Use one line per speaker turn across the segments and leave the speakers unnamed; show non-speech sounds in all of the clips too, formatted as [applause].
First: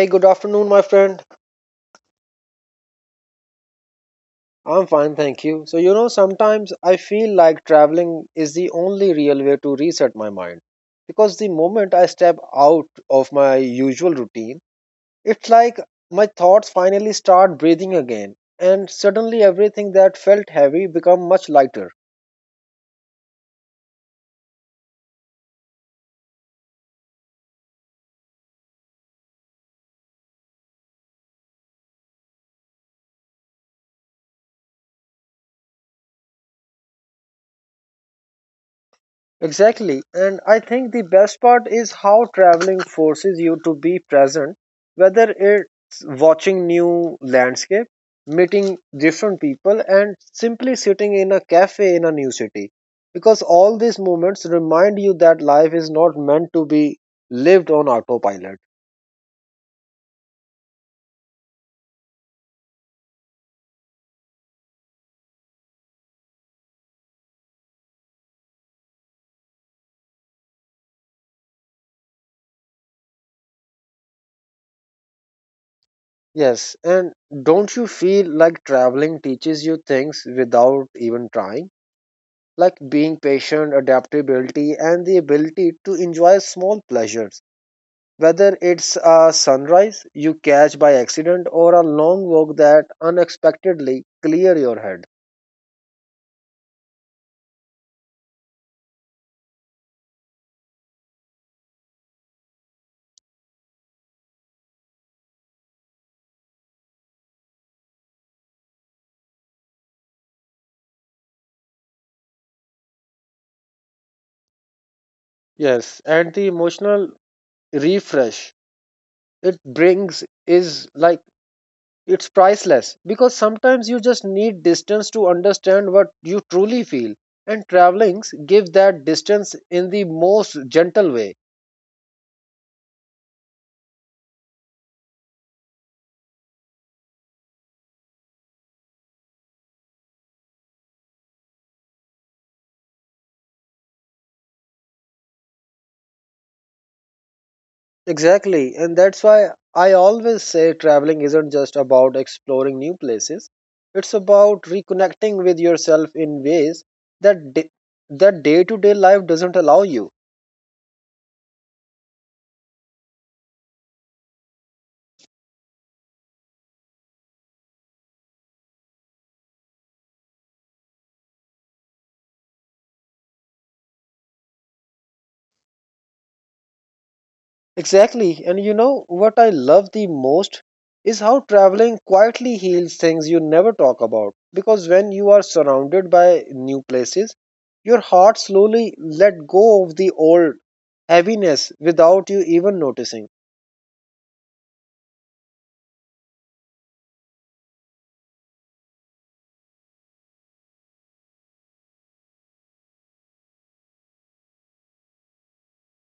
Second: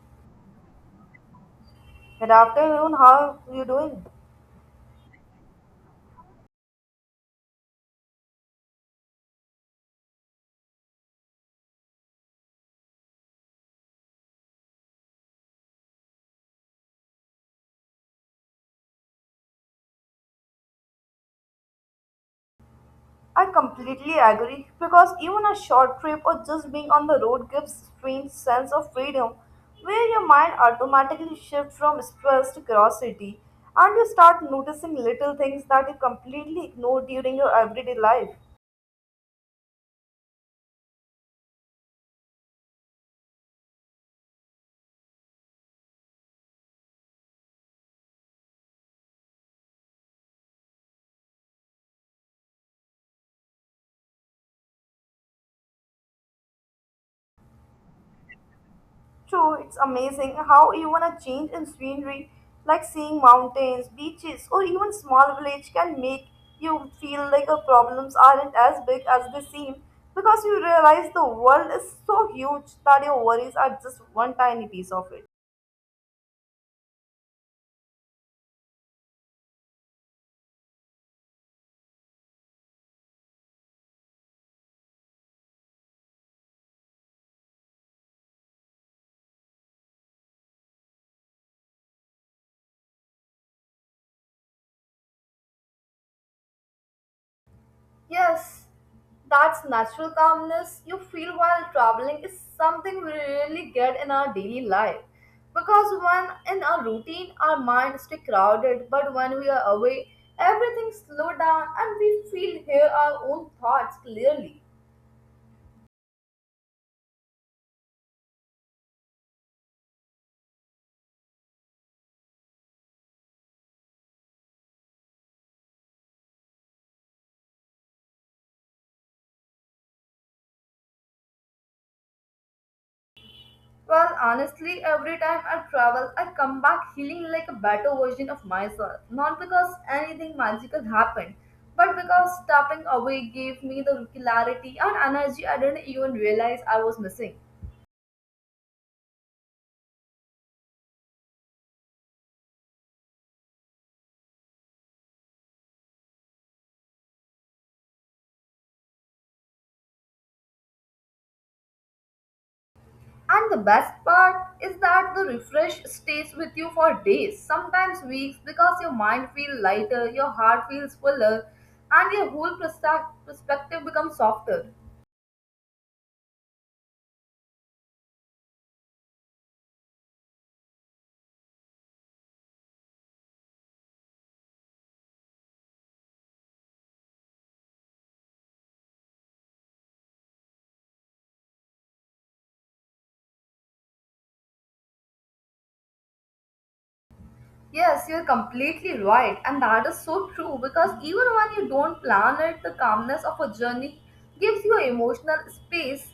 Hey, good afternoon, my friend.
Good afternoon, how are you doing?
I'm fine, thank you. So, you know, sometimes I feel like traveling is the only real way to reset my mind. Because the moment I step out of my usual routine, it's like my thoughts finally start breathing again. And suddenly everything that felt heavy become much lighter.
I completely agree because even a short trip or just being on the road gives strange sense of freedom where your mind automatically shifts from stress to curiosity and you start noticing little things that you completely ignore during your everyday life.
Exactly. And I think the best part is how traveling forces you to be present, whether it's watching new landscape, meeting different people, and simply sitting in a cafe in a new city. Because all these moments remind you that life is not meant to be lived on autopilot.
True, it's amazing how even a change in scenery, like seeing mountains, beaches, or even small village, can make you feel like your problems aren't as big as they seem because you realize the world is so huge that your worries are just one tiny piece of it.
Yes, and don't you feel like traveling teaches you things without even trying? Like being patient, adaptability, and the ability to enjoy small pleasures. Whether it's a sunrise you catch by accident or a long walk that unexpectedly clear your head.
Yes, that's natural calmness you feel while traveling is something we really get in our daily life. Because when in our routine, our minds stay crowded, but when we are away, everything slows down and we feel hear our own thoughts clearly.
Yes, and the emotional refresh it brings is like it's priceless because sometimes you just need distance to understand what you truly feel, and travelings give that distance in the most gentle way.
Well, honestly, every time I travel, I come back feeling like a better version of myself. Not because anything magical happened, but because stepping away gave me the clarity and energy I didn't even realize I was missing.
Exactly, and that's why I always say traveling isn't just about exploring new places. It's about reconnecting with yourself in ways that da- that day-to-day life doesn't allow you.
But it's weeks because your mind feels lighter, your heart feels fuller, and your whole perspective becomes softer.
Exactly, and you know what I love the most is how traveling quietly heals things you never talk about. Because when you are surrounded by new places, your heart slowly let go of the old heaviness without you even noticing.
Yes, you're completely right, and that is so true because even when you don't plan it, the calmness of a journey gives you emotional space.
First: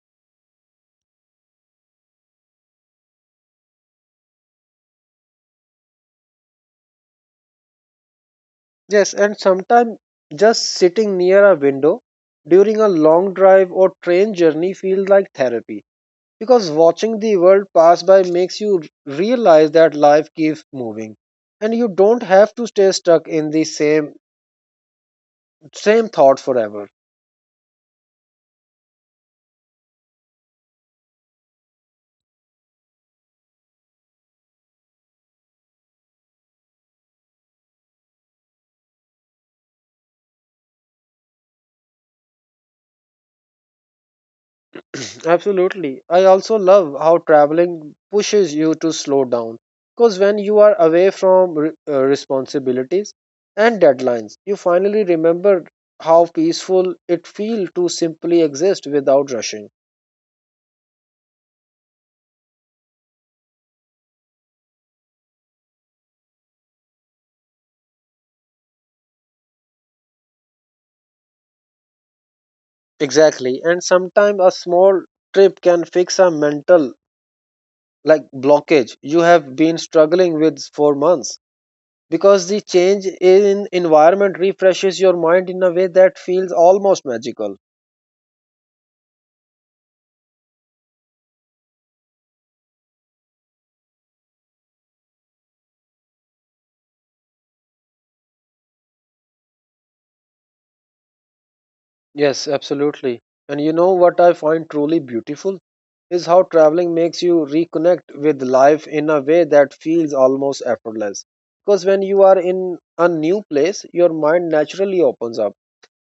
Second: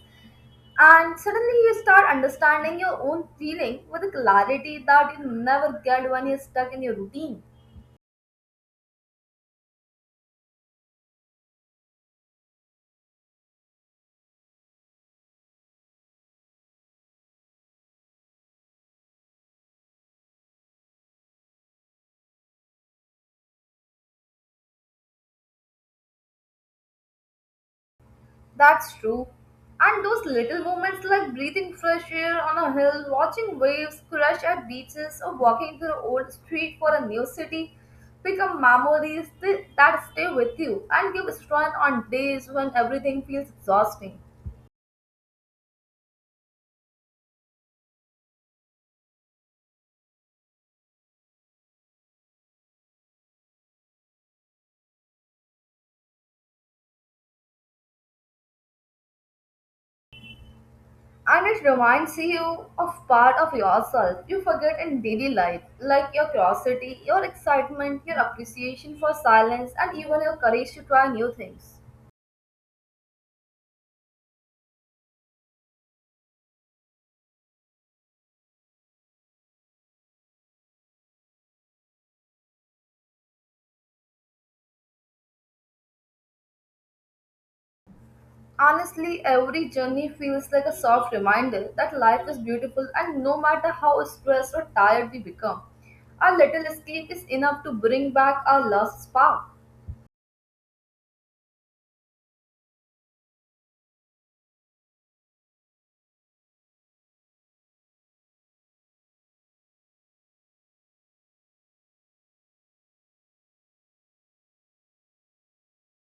And suddenly you start understanding your own feeling with a clarity that you never get when you're stuck in your routine.
Yes, and sometimes just sitting near a window during a long drive or train journey feels like therapy because watching the world pass by makes you realize that life keeps moving and you don't have to stay stuck in the same thought forever.
That's true. And those little moments like breathing fresh air on a hill, watching waves crash at beaches, or walking through an old street for a new city become memories that stay with you and give strength on days when everything feels exhausting.
[clears throat] Absolutely. I also love how traveling pushes you to slow down because when you are away from responsibilities and deadlines, you finally remember how peaceful it feels to simply exist without rushing.
And it reminds you of part of yourself you forget in daily life, like your curiosity, your excitement, your appreciation for silence, and even your courage to try new things.
Exactly. And sometimes a small trip can fix a mental like blockage you have been struggling with for months because the change in environment refreshes your mind in a way that feels almost magical.
Honestly, every journey feels like a soft reminder that life is beautiful, and no matter how stressed or tired we become, a little sleep is enough to bring back our lost spark.
Yes, absolutely. And you know what I find truly beautiful is how traveling makes you reconnect with life in a way that feels almost effortless. Because when you are in a new place, your mind naturally opens up.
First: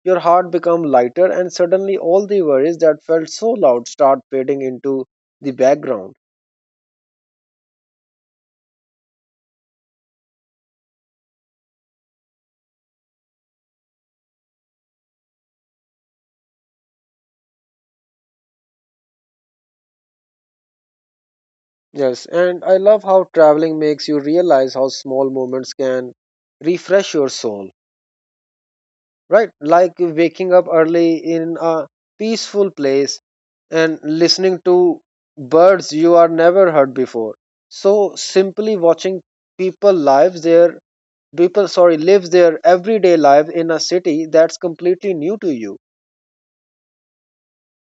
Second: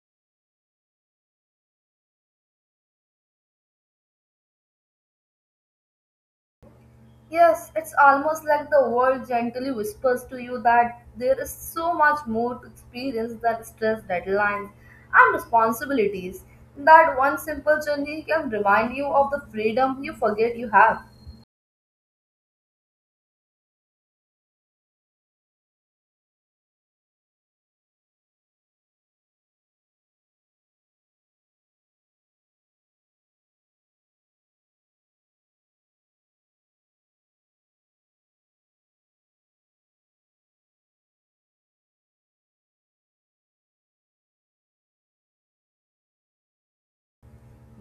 Your heart becomes lighter and suddenly all the worries that felt so loud start fading into the background.
Yes, it's almost like the world gently whispers to you that there is so much more to experience than stress, deadlines, and responsibilities. That one simple journey can remind you of the freedom you forget you have.
Yes, and I love how traveling makes you realize how small moments can refresh your soul, right? Like waking up early in a peaceful place and listening to birds you are never heard before, so simply watching people lives their people, sorry, live their everyday life in a city that's completely new to you.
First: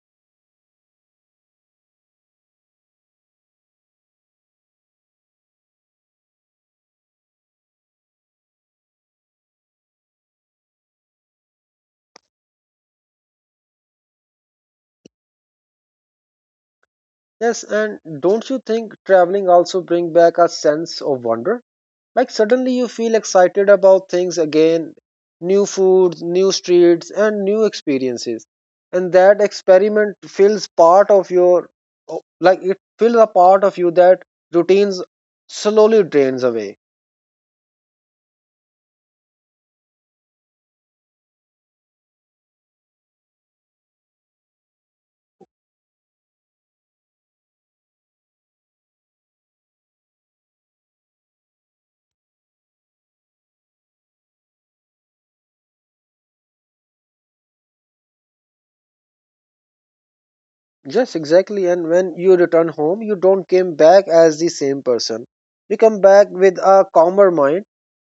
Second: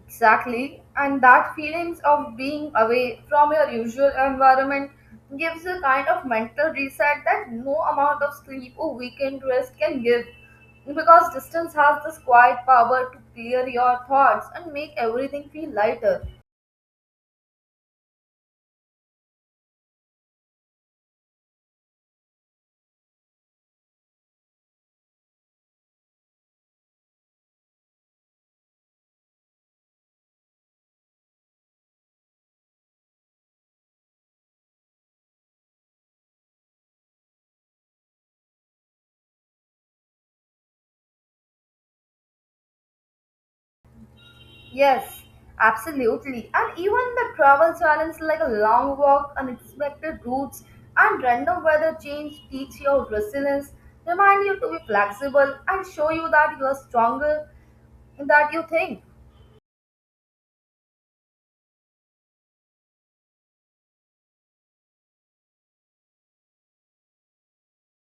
Exactly, and that feelings of being away from your usual environment gives a kind of mental reset that no amount of sleep or weekend rest can give because distance has this quiet power to clear your thoughts and make everything feel lighter.
Yes, and don't you think traveling also bring back a sense of wonder? Like suddenly you feel excited about things again, new foods, new streets, and new experiences. And that experiment fills part of your, like it fills a part of you that routines slowly drains away.
Yes, absolutely. And even the travel challenges like a long walk, unexpected routes, and random weather change teach your resilience, remind you to be flexible, and show you that you are stronger that you think.
Yes, exactly. And when you return home, you don't come back as the same person. You come back with a calmer mind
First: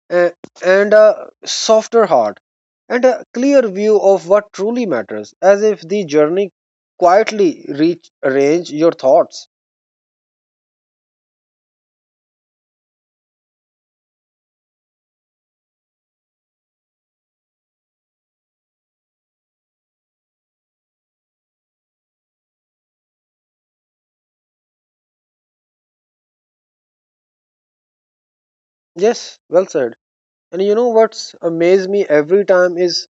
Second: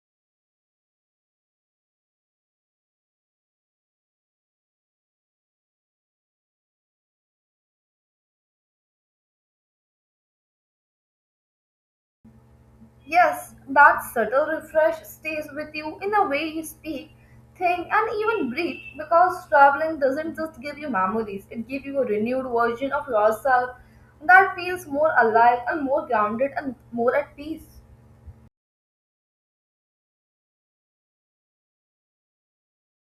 a- and a softer heart and a clear view of what truly matters, as if the journey quietly rearrange your thoughts.
Yes, that subtle refresh stays with you in the way you speak, think, and even breathe because traveling doesn't just give you memories, it gives you a renewed version of yourself that feels more alive and more grounded and more at peace.
Yes, well said. And you know what's amazed me every time is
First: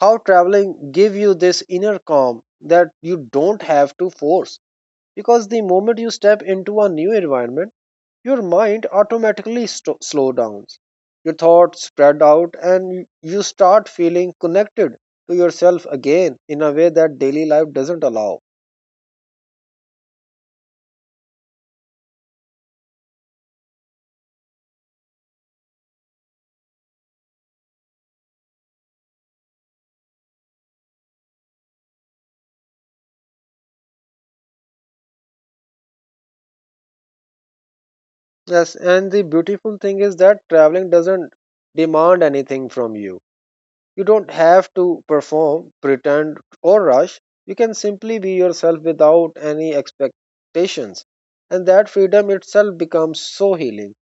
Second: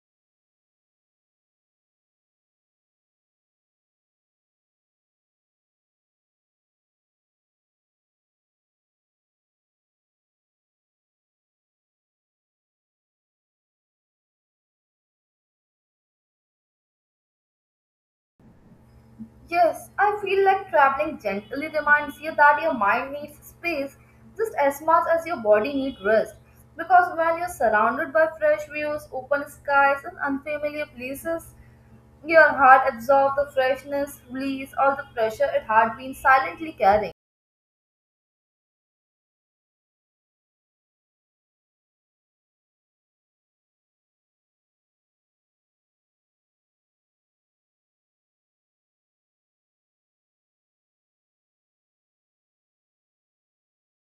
how traveling give you this inner calm that you don't have to force. Because the moment you step into a new environment, your mind automatically slow down, your thoughts spread out and you start feeling connected to yourself again in a way that daily life doesn't allow.
Yes, I feel like traveling gently reminds you that your mind needs space just as much as your body needs rest. Because when you're surrounded by fresh views, open skies, and unfamiliar places, your heart absorbs the freshness, release all the pressure it had been silently carrying.
Yes, and the beautiful thing is that traveling doesn't demand anything from you. You don't have to perform, pretend, or rush. You can simply be yourself without any expectations, and that freedom itself becomes so healing.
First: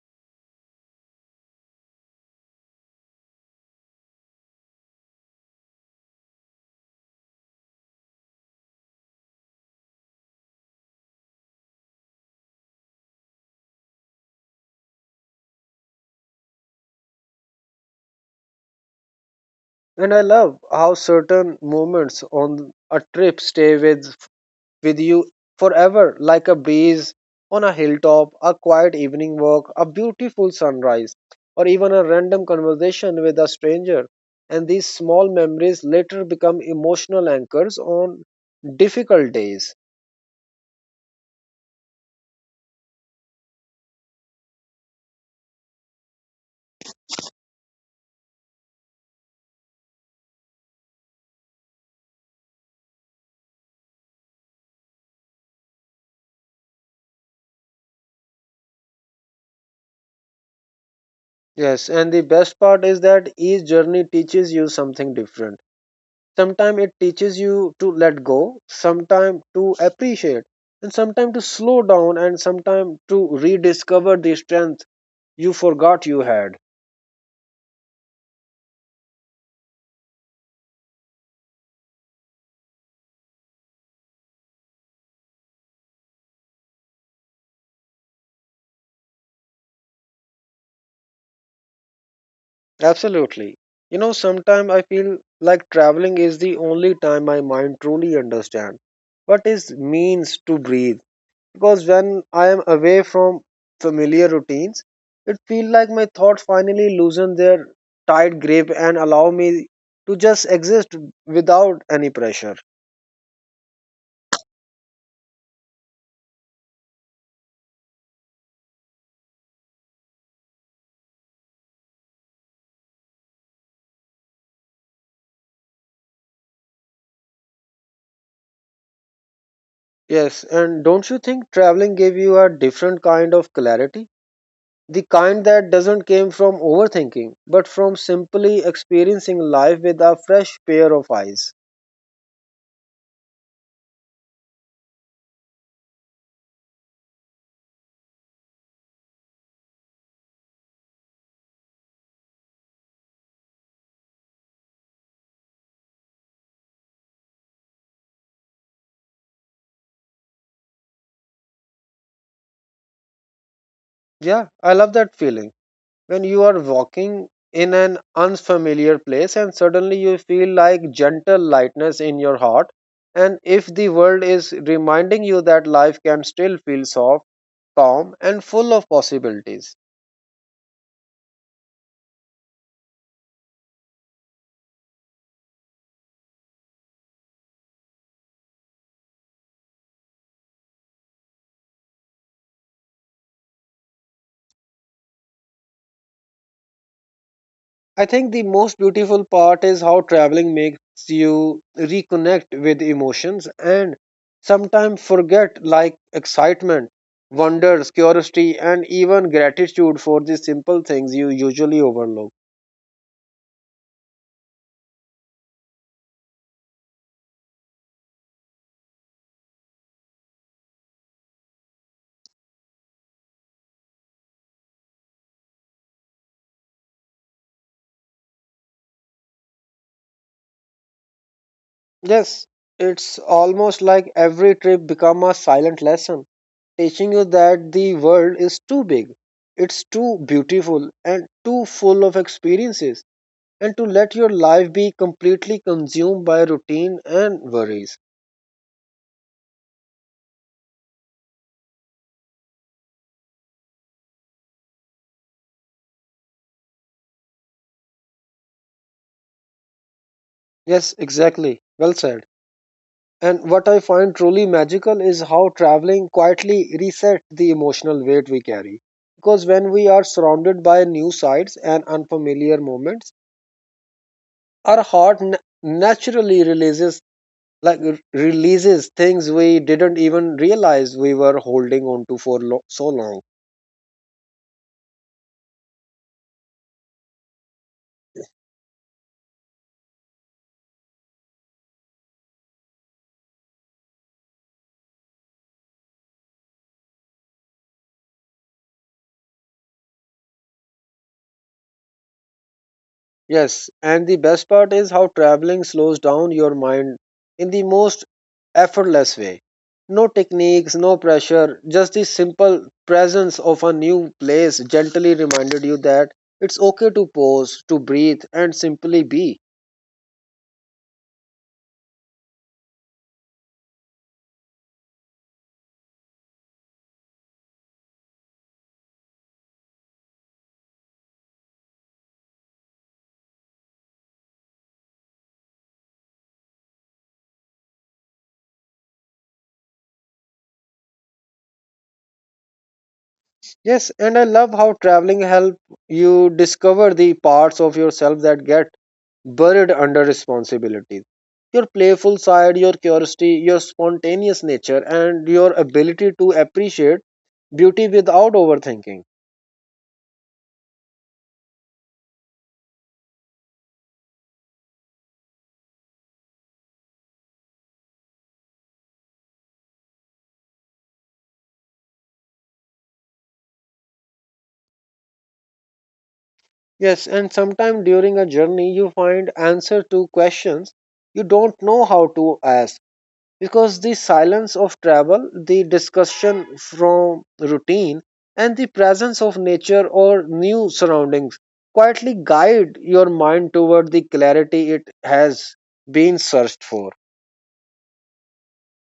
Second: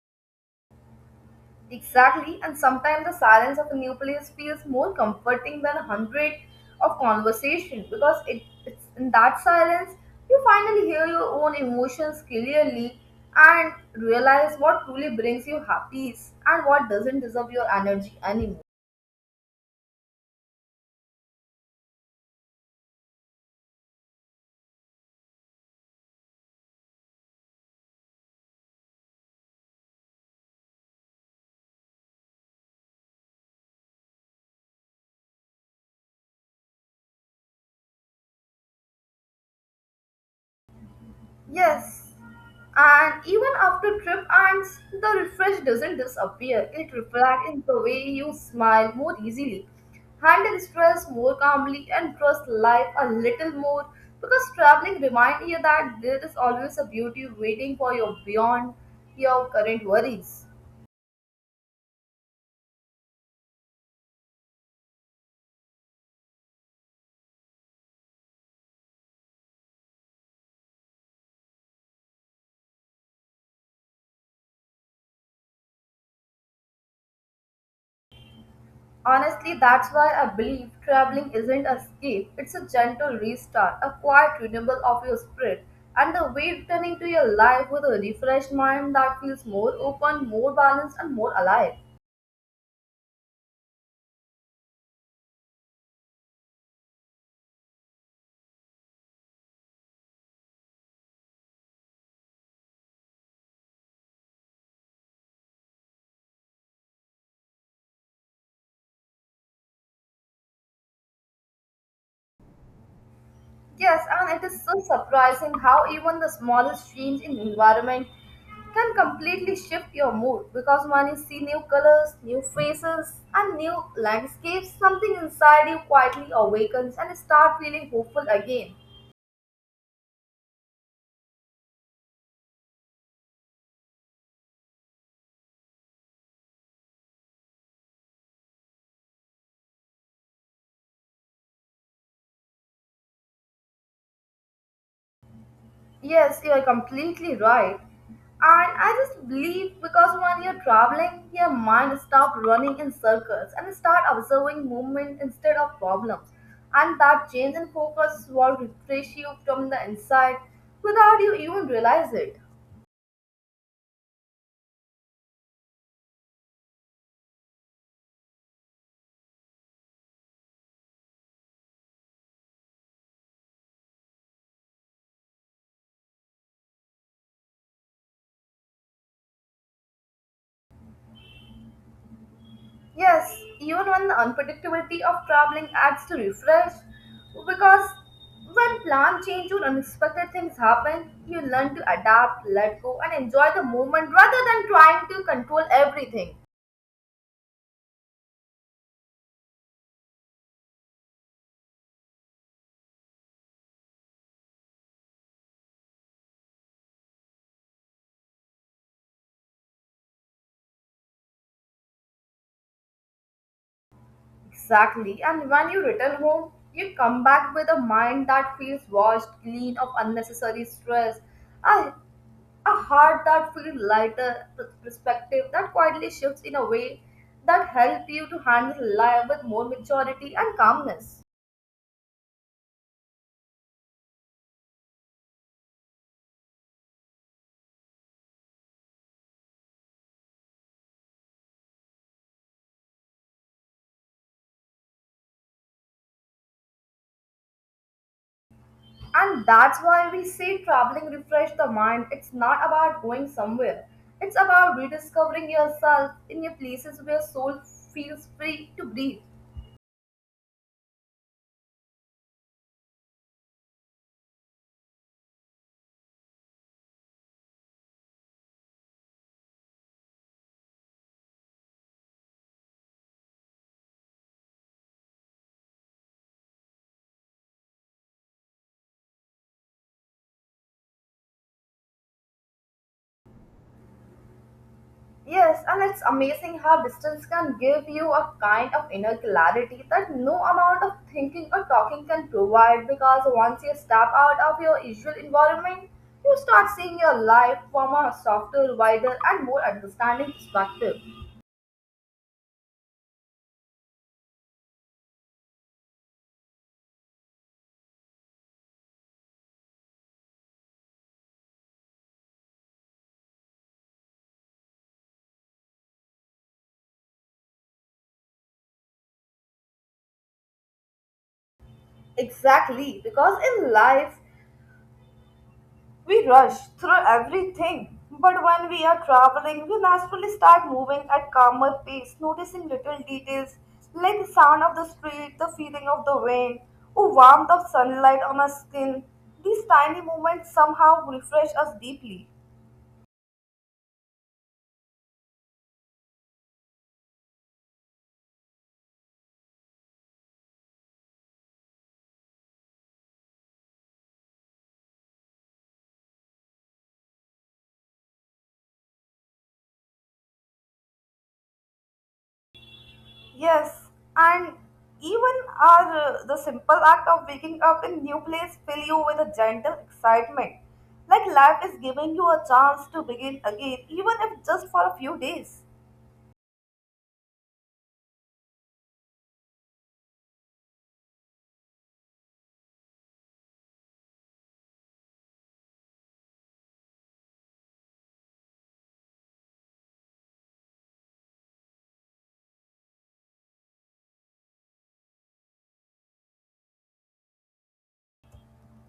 Exactly, and sometimes the silence of a new place feels more comforting than a hundred of conversation because it's in that silence you finally hear your own emotions clearly and realize what truly brings you happiness and what doesn't deserve your energy anymore.
And I love how certain moments on a trip stay with you forever, like a breeze on a hilltop, a quiet evening walk, a beautiful sunrise, or even a random conversation with a stranger. And these small memories later become emotional anchors on difficult days.
Yes, and even after trip ends, the refresh doesn't disappear. It reflects in the way you smile more easily, handle stress more calmly, and trust life a little more. Because traveling reminds you that there is always a beauty waiting for you beyond your current worries.
Yes, and the best part is that each journey teaches you something different. Sometimes it teaches you to let go, sometimes to appreciate, and sometimes to slow down, and sometimes to rediscover the strength you forgot you had.
Honestly, that's why I believe traveling isn't a escape, it's a gentle restart, a quiet renewal of your spirit, and the way returning to your life with a refreshed mind that feels more open, more balanced, and more alive.
Absolutely. You know, sometimes I feel like traveling is the only time my mind truly understands what is means to breathe. Because when I am away from familiar routines, it feels like my thoughts finally loosen their tight grip and allow me to just exist without any pressure.
Yes, and it is so surprising how even the smallest change in environment can completely shift your mood because when you see new colors, new faces, and new landscapes, something inside you quietly awakens and start feeling hopeful again.
Yes, and don't you think traveling gave you a different kind of clarity? The kind that doesn't came from overthinking, but from simply experiencing life with a fresh pair of eyes.
Yes, you are completely right. And I just believe because when you're traveling, your mind stops running in circles and start observing movement instead of problems. And that change in focus will refresh you from the inside without you even realize it.
Yeah, I love that feeling. When you are walking in an unfamiliar place and suddenly you feel like gentle lightness in your heart, and if the world is reminding you that life can still feel soft, calm, and full of possibilities.
Yes, even when the unpredictability of traveling adds to refresh, because when plan change or unexpected things happen, you learn to adapt, let go, and enjoy the moment rather than trying to control everything.
I think the most beautiful part is how traveling makes you reconnect with emotions and sometimes forget like excitement, wonders, curiosity, and even gratitude for the simple things you usually overlook.
Exactly, and when you return home, you come back with a mind that feels washed, clean of unnecessary stress. I. A heart that feels lighter, perspective that quietly shifts in a way that helps you to handle life with more maturity and calmness.
Yes, it's almost like every trip become a silent lesson, teaching you that the world is too big, it's too beautiful, and too full of experiences and to let your life be completely consumed by routine and worries.
And that's why we say traveling refresh the mind. It's not about going somewhere. It's about rediscovering yourself in your places where soul feels free to breathe.
Yes, exactly. Well said. And what I find truly magical is how traveling quietly resets the emotional weight we carry. Because when we are surrounded by new sights and unfamiliar moments, our heart naturally releases like releases things we didn't even realize we were holding on to for so long.
Yes, and it's amazing how distance can give you a kind of inner clarity that no amount of thinking or talking can provide because once you step out of your usual environment, you start seeing your life from a softer, wider, and more understanding perspective.
Yes, and the best part is how traveling slows down your mind in the most effortless way. No techniques, no pressure, just the simple presence of a new place gently reminded you that it's okay to pause, to breathe, and simply be.
Exactly, because in life, we rush through everything, but when we are traveling, we naturally start moving at calmer pace, noticing little details like the sound of the street, the feeling of the wind, or warmth of sunlight on our skin. These tiny moments somehow refresh us deeply.
Yes, and I love how traveling help you discover the parts of yourself that get buried under responsibilities. Your playful side, your curiosity, your spontaneous nature, and your ability to appreciate beauty without overthinking.
Yes, and even our the simple act of waking up in new place fill you with a gentle excitement, like life is giving you a chance to begin again, even if just for a few days.
Yes, and sometimes during a journey you find answer to questions you don't know how to ask because the silence of travel, the discussion from routine and the presence of nature or new surroundings quietly guide your mind toward the clarity it has been searched for.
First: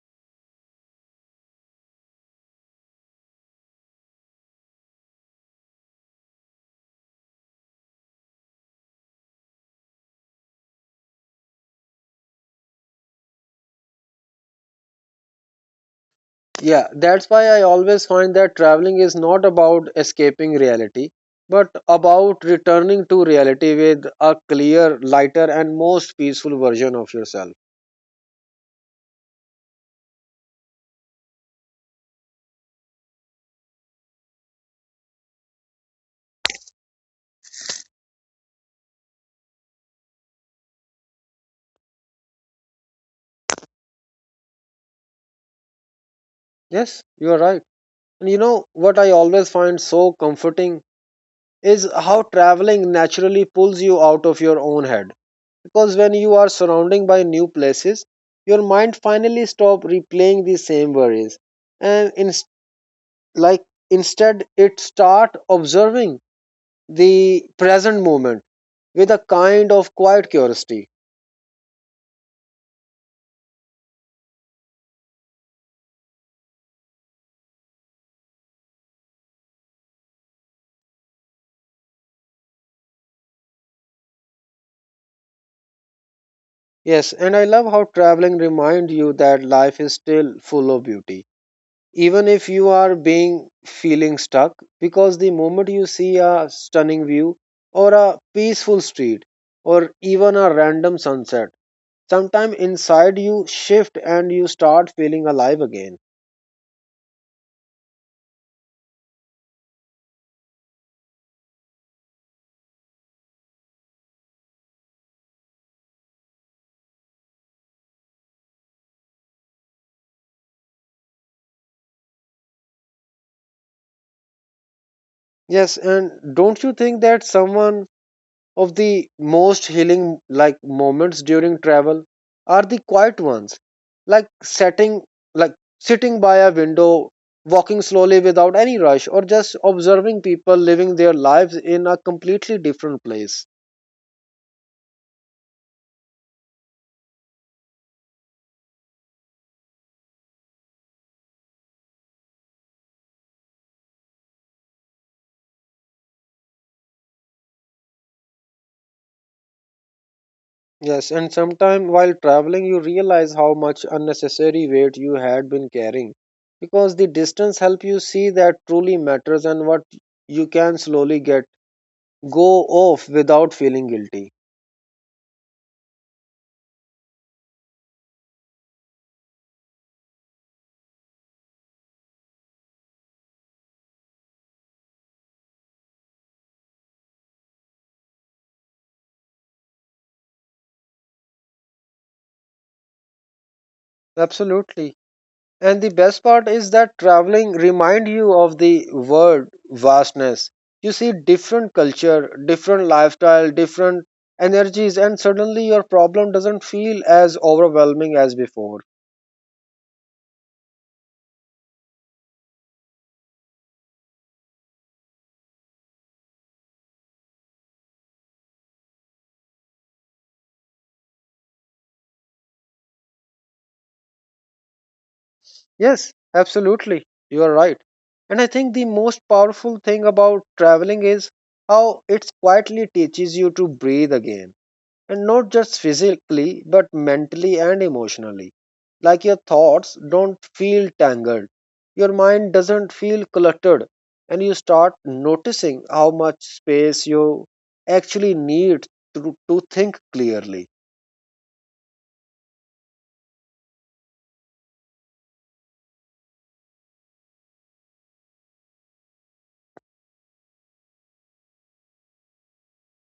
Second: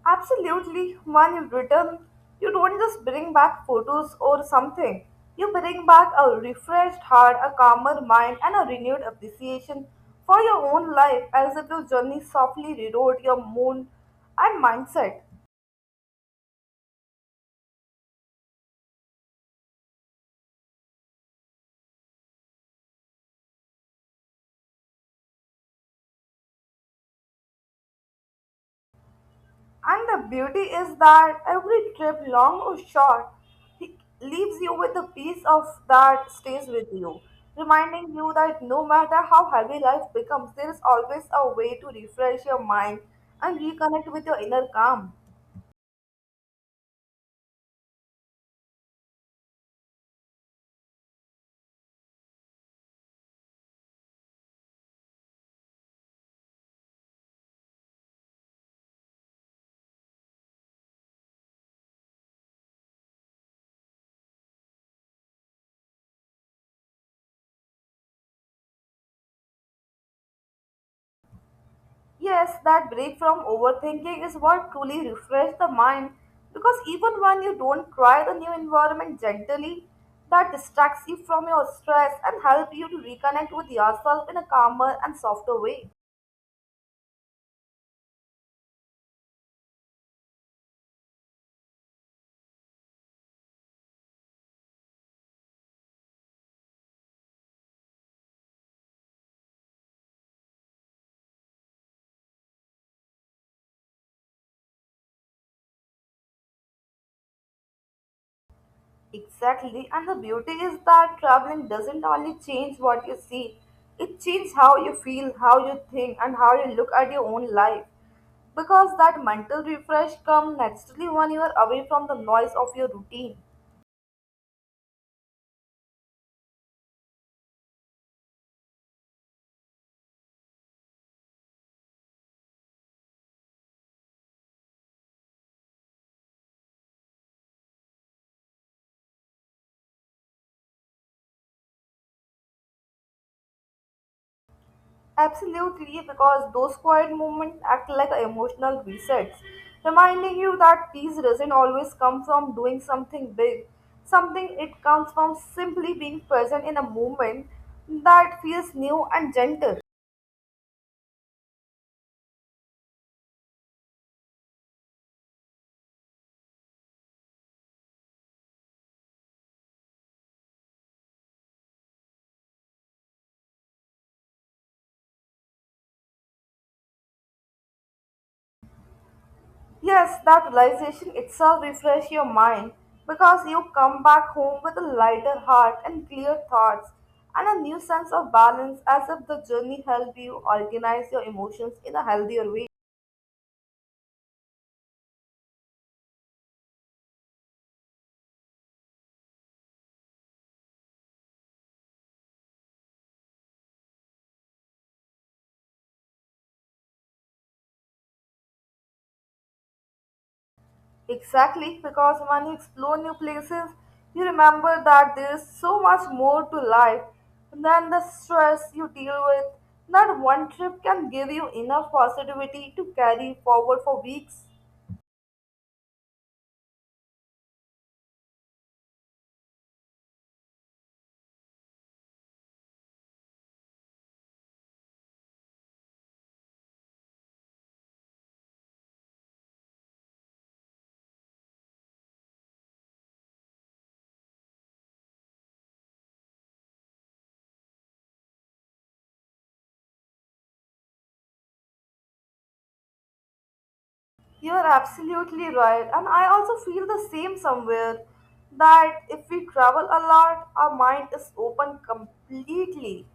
Absolutely. When you return, you don't just bring back photos or something. You bring back a refreshed heart, a calmer mind, and a renewed appreciation for your own life as if your journey softly rewrote your mood and mindset.
Yeah, that's why I always find that traveling is not about escaping reality, but about returning to reality with a clear, lighter, and most peaceful version of yourself.
And the beauty is that every trip, long or short, he leaves you with a piece of that stays with you, reminding you that no matter how heavy life becomes, there is always a way to refresh your mind and reconnect with your inner calm.
Yes, you are right. And you know what I always find so comforting is how traveling naturally pulls you out of your own head. Because when you are surrounding by new places, your mind finally stop replaying the same worries and in, like instead it start observing the present moment with a kind of quiet curiosity.
Yes, that break from overthinking is what truly refreshes the mind because even when you don't try the new environment gently, that distracts you from your stress and help you to reconnect with yourself in a calmer and softer way.
Yes, and I love how traveling reminds you that life is still full of beauty. Even if you are being feeling stuck, because the moment you see a stunning view or a peaceful street or even a random sunset, sometime inside you shift and you start feeling alive again.
Exactly, and the beauty is that traveling doesn't only change what you see, it changes how you feel, how you think, and how you look at your own life. Because that mental refresh comes naturally when you are away from the noise of your routine.
Yes, and don't you think that someone of the most healing like moments during travel are the quiet ones, like setting like sitting by a window, walking slowly without any rush or just observing people living their lives in a completely different place.
Absolutely, because those quiet moments act like emotional resets, reminding you that peace doesn't always come from doing something big. Something it comes from simply being present in a moment that feels new and gentle.
Yes, and sometime while traveling you realize how much unnecessary weight you had been carrying because the distance help you see that truly matters and what you can slowly get go off without feeling guilty.
Yes, that realization itself refreshes your mind because you come back home with a lighter heart and clear thoughts and a new sense of balance as if the journey helped you organize your emotions in a healthier way.
Absolutely. And the best part is that traveling remind you of the world vastness. You see different culture, different lifestyle, different energies, and suddenly your problem doesn't feel as overwhelming as before.
Exactly, because when you explore new places, you remember that there is so much more to life than the stress you deal with. That one trip can give you enough positivity to carry forward for weeks.
Yes, absolutely. You are right. And I think the most powerful thing about traveling is how it quietly teaches you to breathe again. And not just physically, but mentally and emotionally, like your thoughts don't feel tangled, your mind doesn't feel cluttered, and you start noticing how much space you actually need to think clearly.
You are absolutely right, and I also feel the same somewhere that if we travel a lot, our mind is open completely,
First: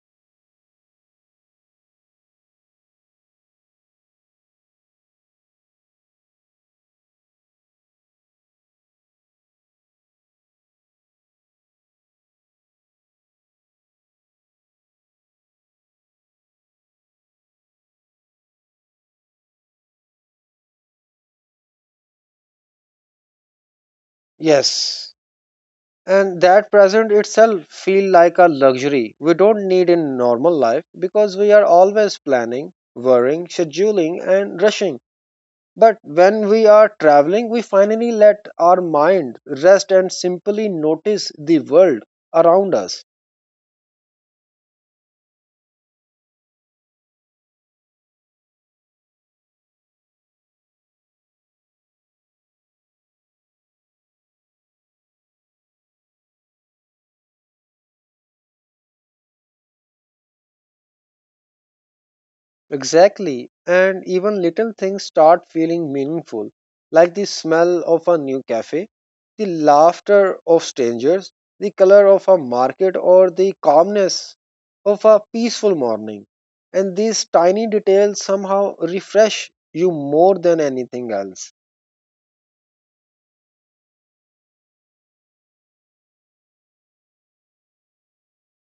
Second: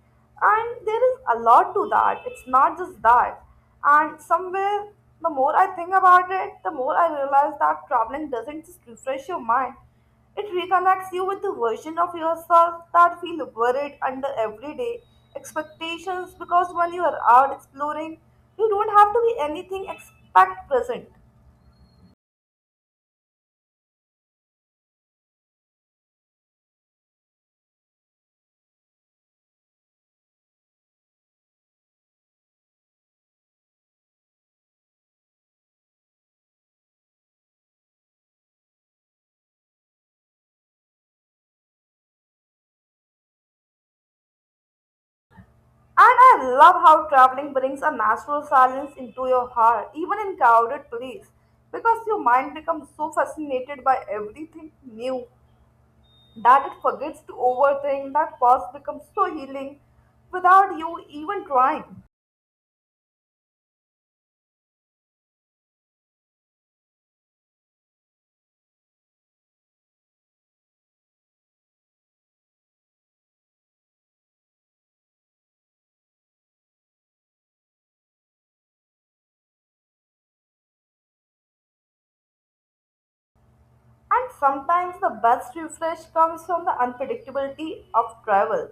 and there is a lot to that. It's not just that, and somewhere the more I think about it, the more I realize that traveling doesn't just refresh your mind. It reconnects you with the version of yourself that feel worried under everyday expectations because when you are out exploring, you don't have to be anything except present.
Yes, and that present itself feel like a luxury we don't need in normal life because we are always planning, worrying, scheduling, and rushing. But when we are traveling, we finally let our mind rest and simply notice the world around us.
And I love how traveling brings a natural silence into your heart, even in crowded place, because your mind becomes so fascinated by everything new that it forgets to overthink. That pause becomes so healing without you even trying.
Exactly, and even little things start feeling meaningful, like the smell of a new cafe, the laughter of strangers, the color of a market, or the calmness of a peaceful morning. And these tiny details somehow refresh you more than anything else.
And sometimes the best refresh comes from the unpredictability of travel.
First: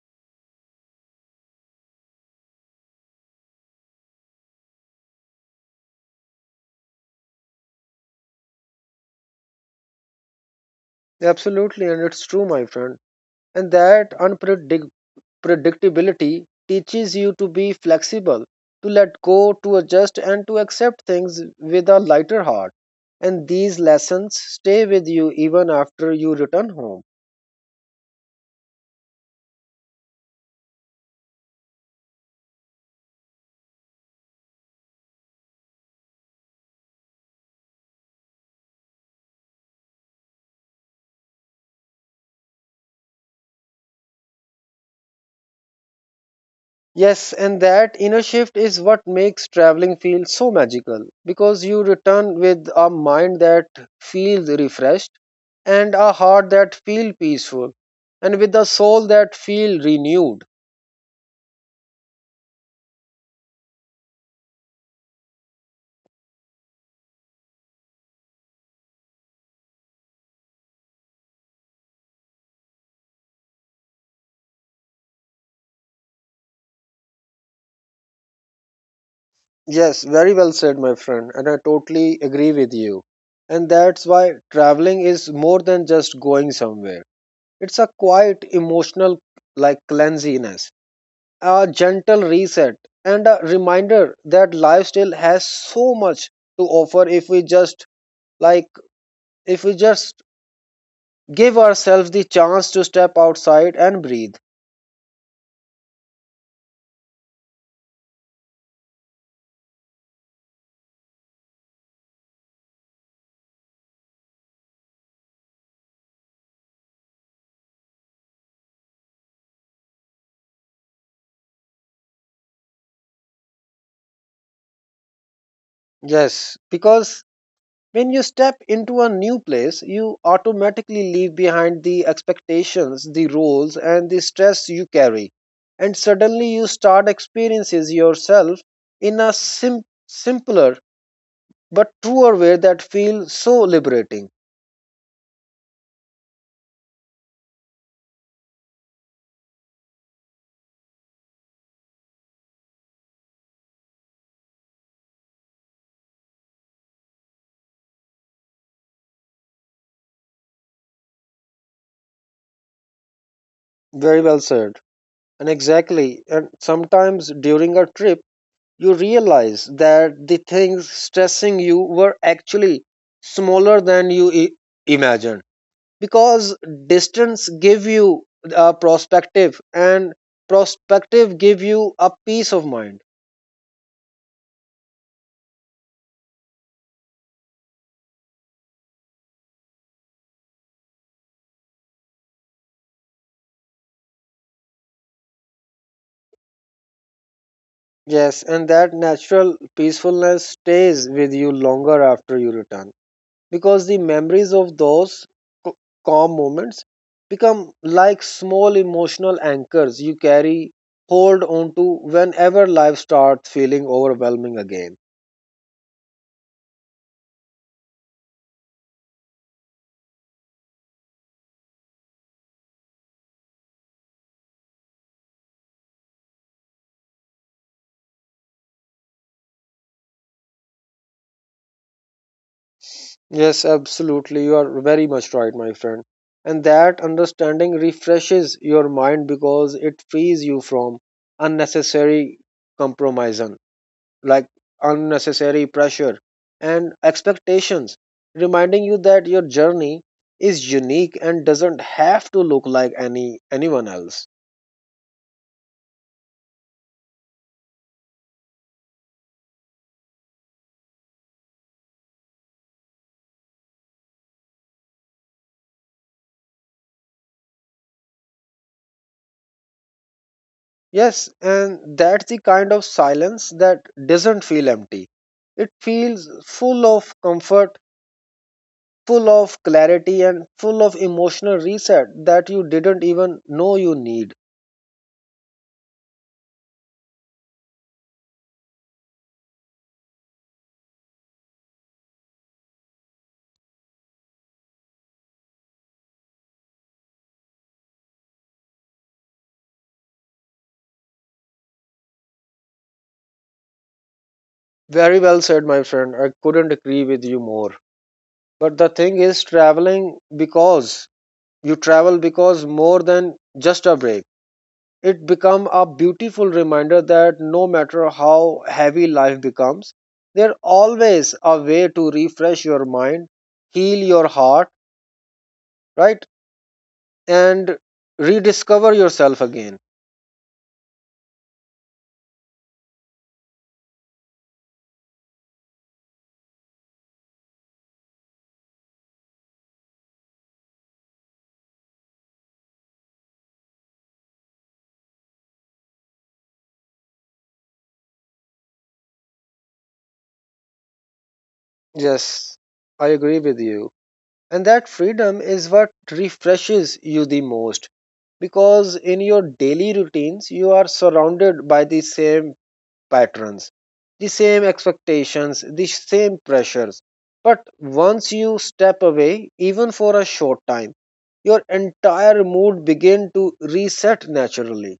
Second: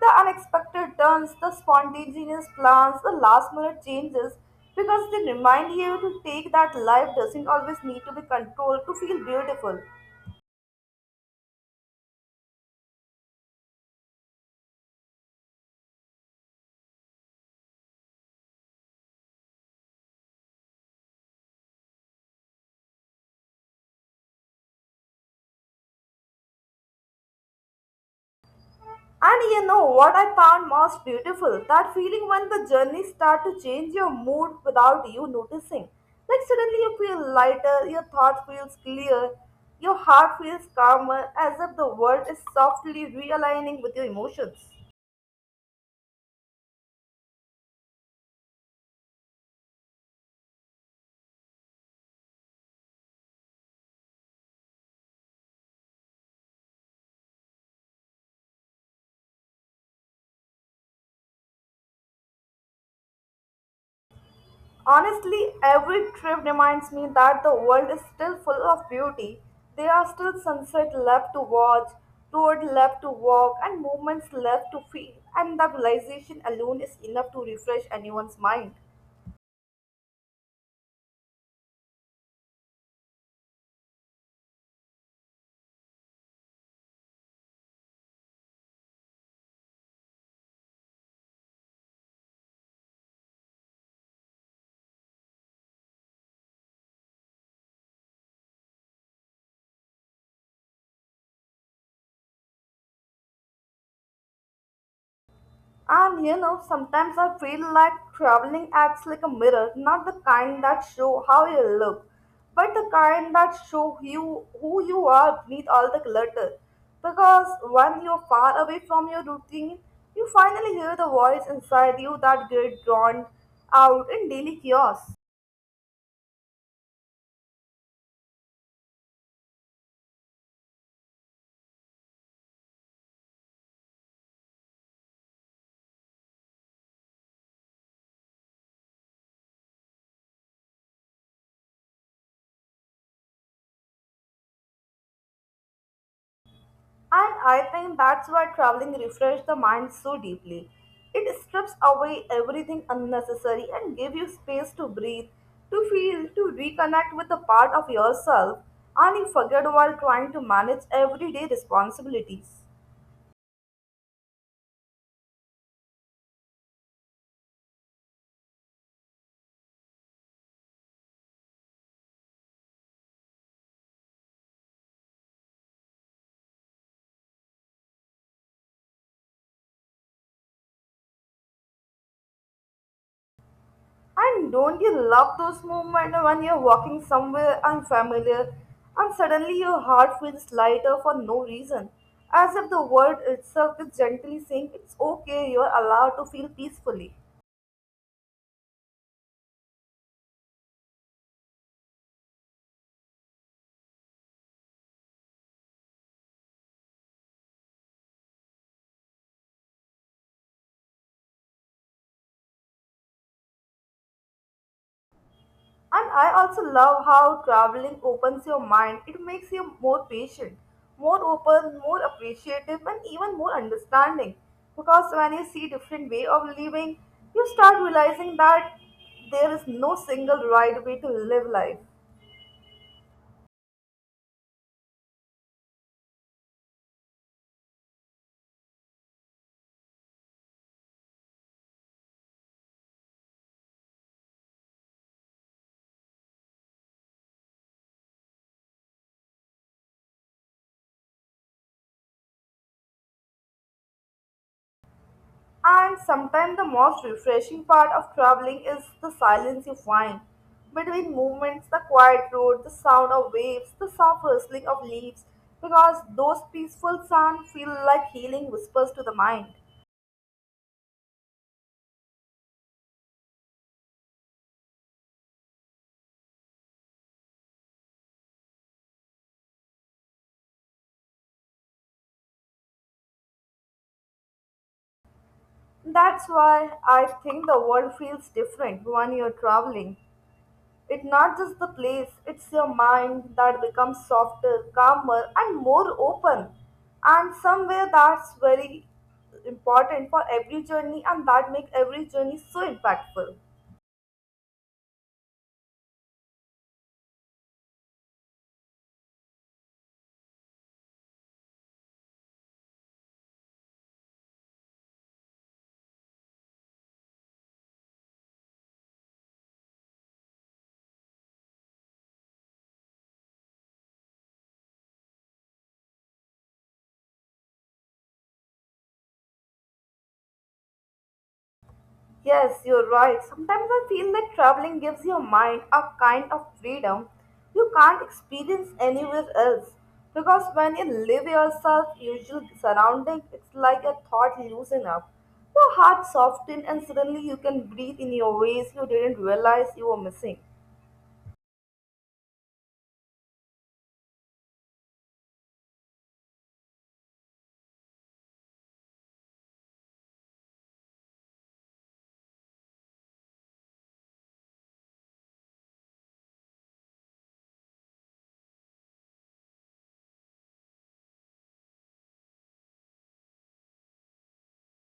The unexpected turns, the spontaneous plans, the last minute changes, because they remind you to take that life doesn't always need to be controlled to feel beautiful.
Absolutely, and it's true, my friend. And that unpredict. Predictability teaches you to be flexible, to let go, to adjust, and to accept things with a lighter heart. And these lessons stay with you even after you return home.
And you know what I found most beautiful? That feeling when the journey start to change your mood without you noticing. Like suddenly you feel lighter, your thought feels clear, your heart feels calmer, as if the world is softly realigning with your emotions.
Yes, and that inner shift is what makes traveling feel so magical because you return with a mind that feels refreshed and a heart that feels peaceful and with a soul that feels renewed.
Honestly, every trip reminds me that the world is still full of beauty. There are still sunset left to watch, road left to walk, and moments left to feel. And that realization alone is enough to refresh anyone's mind.
Yes, very well said, my friend, and I totally agree with you. And that's why traveling is more than just going somewhere. It's a quiet emotional like cleanliness, a gentle reset, and a reminder that life still has so much to offer like if we just give ourselves the chance to step outside and breathe.
And you know, sometimes I feel like traveling acts like a mirror, not the kind that show how you look, but the kind that show you who you are beneath all the clutter. Because when you're far away from your routine, you finally hear the voice inside you that get drawn out in daily chaos.
Yes, because when you step into a new place, you automatically leave behind the expectations, the roles, and the stress you carry. And suddenly you start experiences yourself in a simpler but truer way that feels so liberating.
And I think that's why traveling refreshes the mind so deeply. It strips away everything unnecessary and gives you space to breathe, to feel, to reconnect with a part of yourself and you forget while trying to manage everyday responsibilities.
Very well said. And exactly. And sometimes during a trip, you realize that the things stressing you were actually smaller than imagined because distance give you a perspective and perspective give you a peace of mind.
And don't you love those moments when you're walking somewhere unfamiliar and suddenly your heart feels lighter for no reason, as if the world itself is gently saying it's okay, you're allowed to feel peacefully.
Yes, and that natural peacefulness stays with you longer after you return because the memories of those c- calm moments become like small emotional anchors you carry, hold on to whenever life starts feeling overwhelming again.
And I also love how traveling opens your mind. It makes you more patient, more open, more appreciative, and even more understanding. Because when you see different way of living, you start realizing that there is no single right way to live life.
Yes, absolutely. You are very much right, my friend. And that understanding refreshes your mind because it frees you from unnecessary compromise, like unnecessary pressure and expectations, reminding you that your journey is unique and doesn't have to look like anyone else.
And sometimes the most refreshing part of traveling is the silence you find. Between movements, the quiet road, the sound of waves, the soft rustling of leaves, because those peaceful sounds feel like healing whispers to the mind.
Yes, and that's the kind of silence that doesn't feel empty. It feels full of comfort, full of clarity, and full of emotional reset that you didn't even know you need.
That's why I think the world feels different when you're traveling. It's not just the place, it's your mind that becomes softer, calmer, and more open. And somewhere that's very important for every journey, and that makes every journey so impactful.
Very well said, my friend. I couldn't agree with you more. But the thing is, traveling because you travel because more than just a break. It become a beautiful reminder that no matter how heavy life becomes, there always a way to refresh your mind, heal your heart, right, and rediscover yourself again.
Yes, you're right. Sometimes I feel that traveling gives your mind a kind of freedom you can't experience anywhere else. Because when you live yourself, usual surrounding, it's like a thought loosen up. Your heart softens and suddenly you can breathe in your ways you didn't realize you were missing.
Yes, I agree with you. And that freedom is what refreshes you the most because in your daily routines, you are surrounded by the same patterns, the same expectations, the same pressures. But once you step away, even for a short time, your entire mood begin to reset naturally.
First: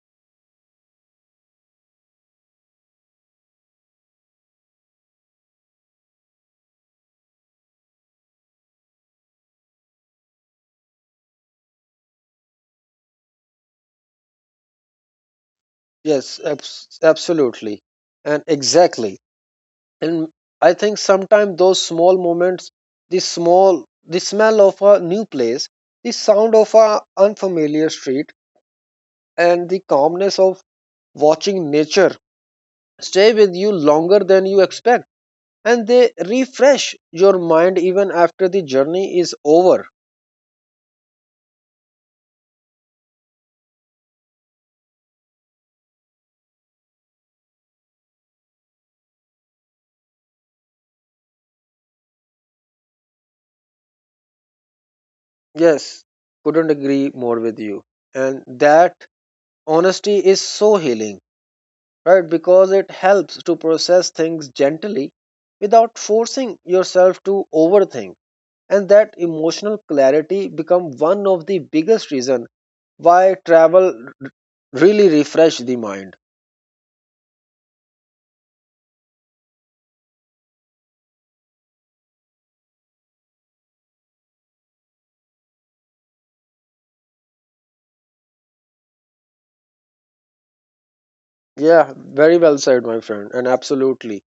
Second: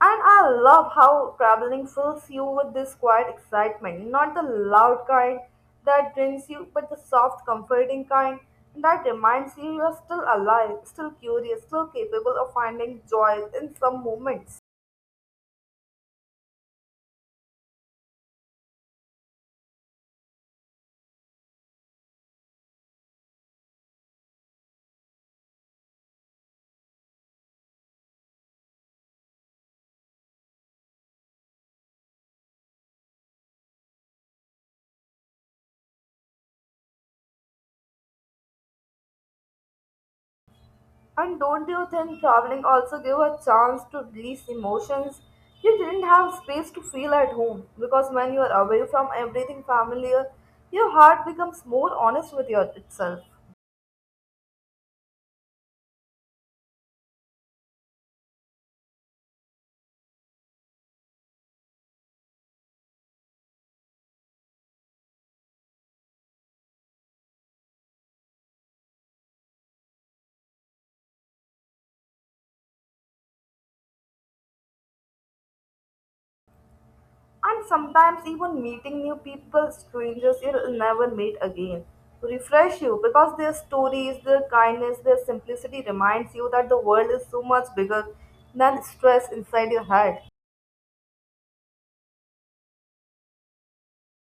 And I love how traveling fills you with this quiet excitement, not the loud kind that drains you, but the soft, comforting kind that reminds you you're still alive, still curious, still capable of finding joy in some moments.
Yes, absolutely, and exactly. And I think sometimes those small moments, the small the smell of a new place, the sound of a unfamiliar street, and the calmness of watching nature stay with you longer than you expect, and they refresh your mind even after the journey is over.
And don't you think traveling also gives a chance to release emotions you didn't have space to feel at home? Because when you are away from everything familiar, your heart becomes more honest with your, itself.
Yes, couldn't agree more with you. And that honesty is so healing, right, because it helps to process things gently without forcing yourself to overthink. And that emotional clarity become one of the biggest reason why travel really refresh the mind.
And sometimes even meeting new people, strangers you'll never meet again, refresh you because their stories, their kindness, their simplicity reminds you that the world is so much bigger than stress inside your head.
Yeah, very well said, my friend, and absolutely.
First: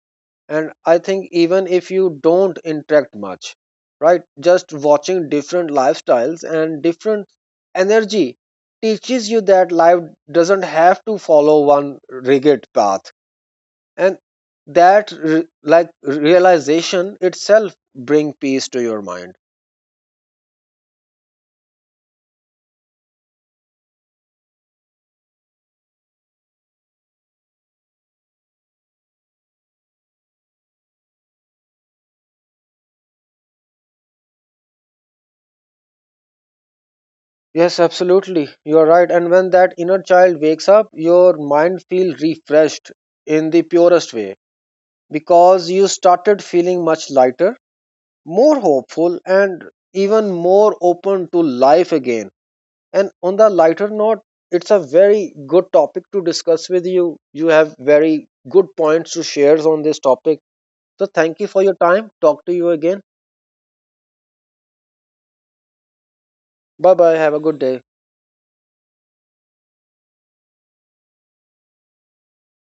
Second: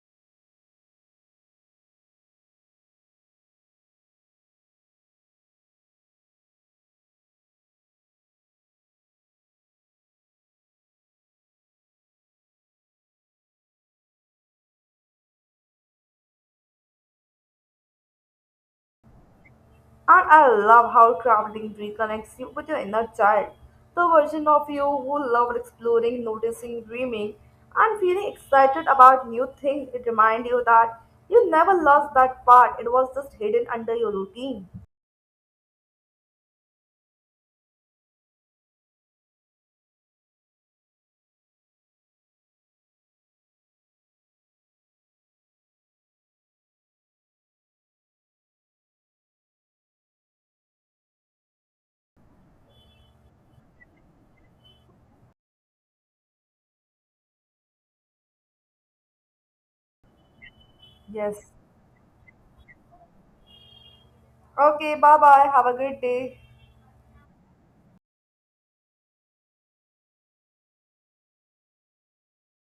And I think even if you don't interact much, right, just watching different lifestyles and different energy teaches you that life doesn't have to follow one rigid path. And that realization itself bring peace to your mind.
And I love how traveling reconnects you with your inner child, the version of you who loved exploring, noticing, dreaming, and feeling excited about new things. It reminds you that you never lost that part; it was just hidden under your routine.
Yes, absolutely. You are right. And when that inner child wakes up, your mind feels refreshed in the purest way because you started feeling much lighter, more hopeful, and even more open to life again. And on the lighter note, it's a very good topic to discuss with you. You have very good points to share on this topic. So,
Yes.
thank you for your time. Talk to you again.
Okay, bye bye. Have a great day.
Bye bye. Have a good day.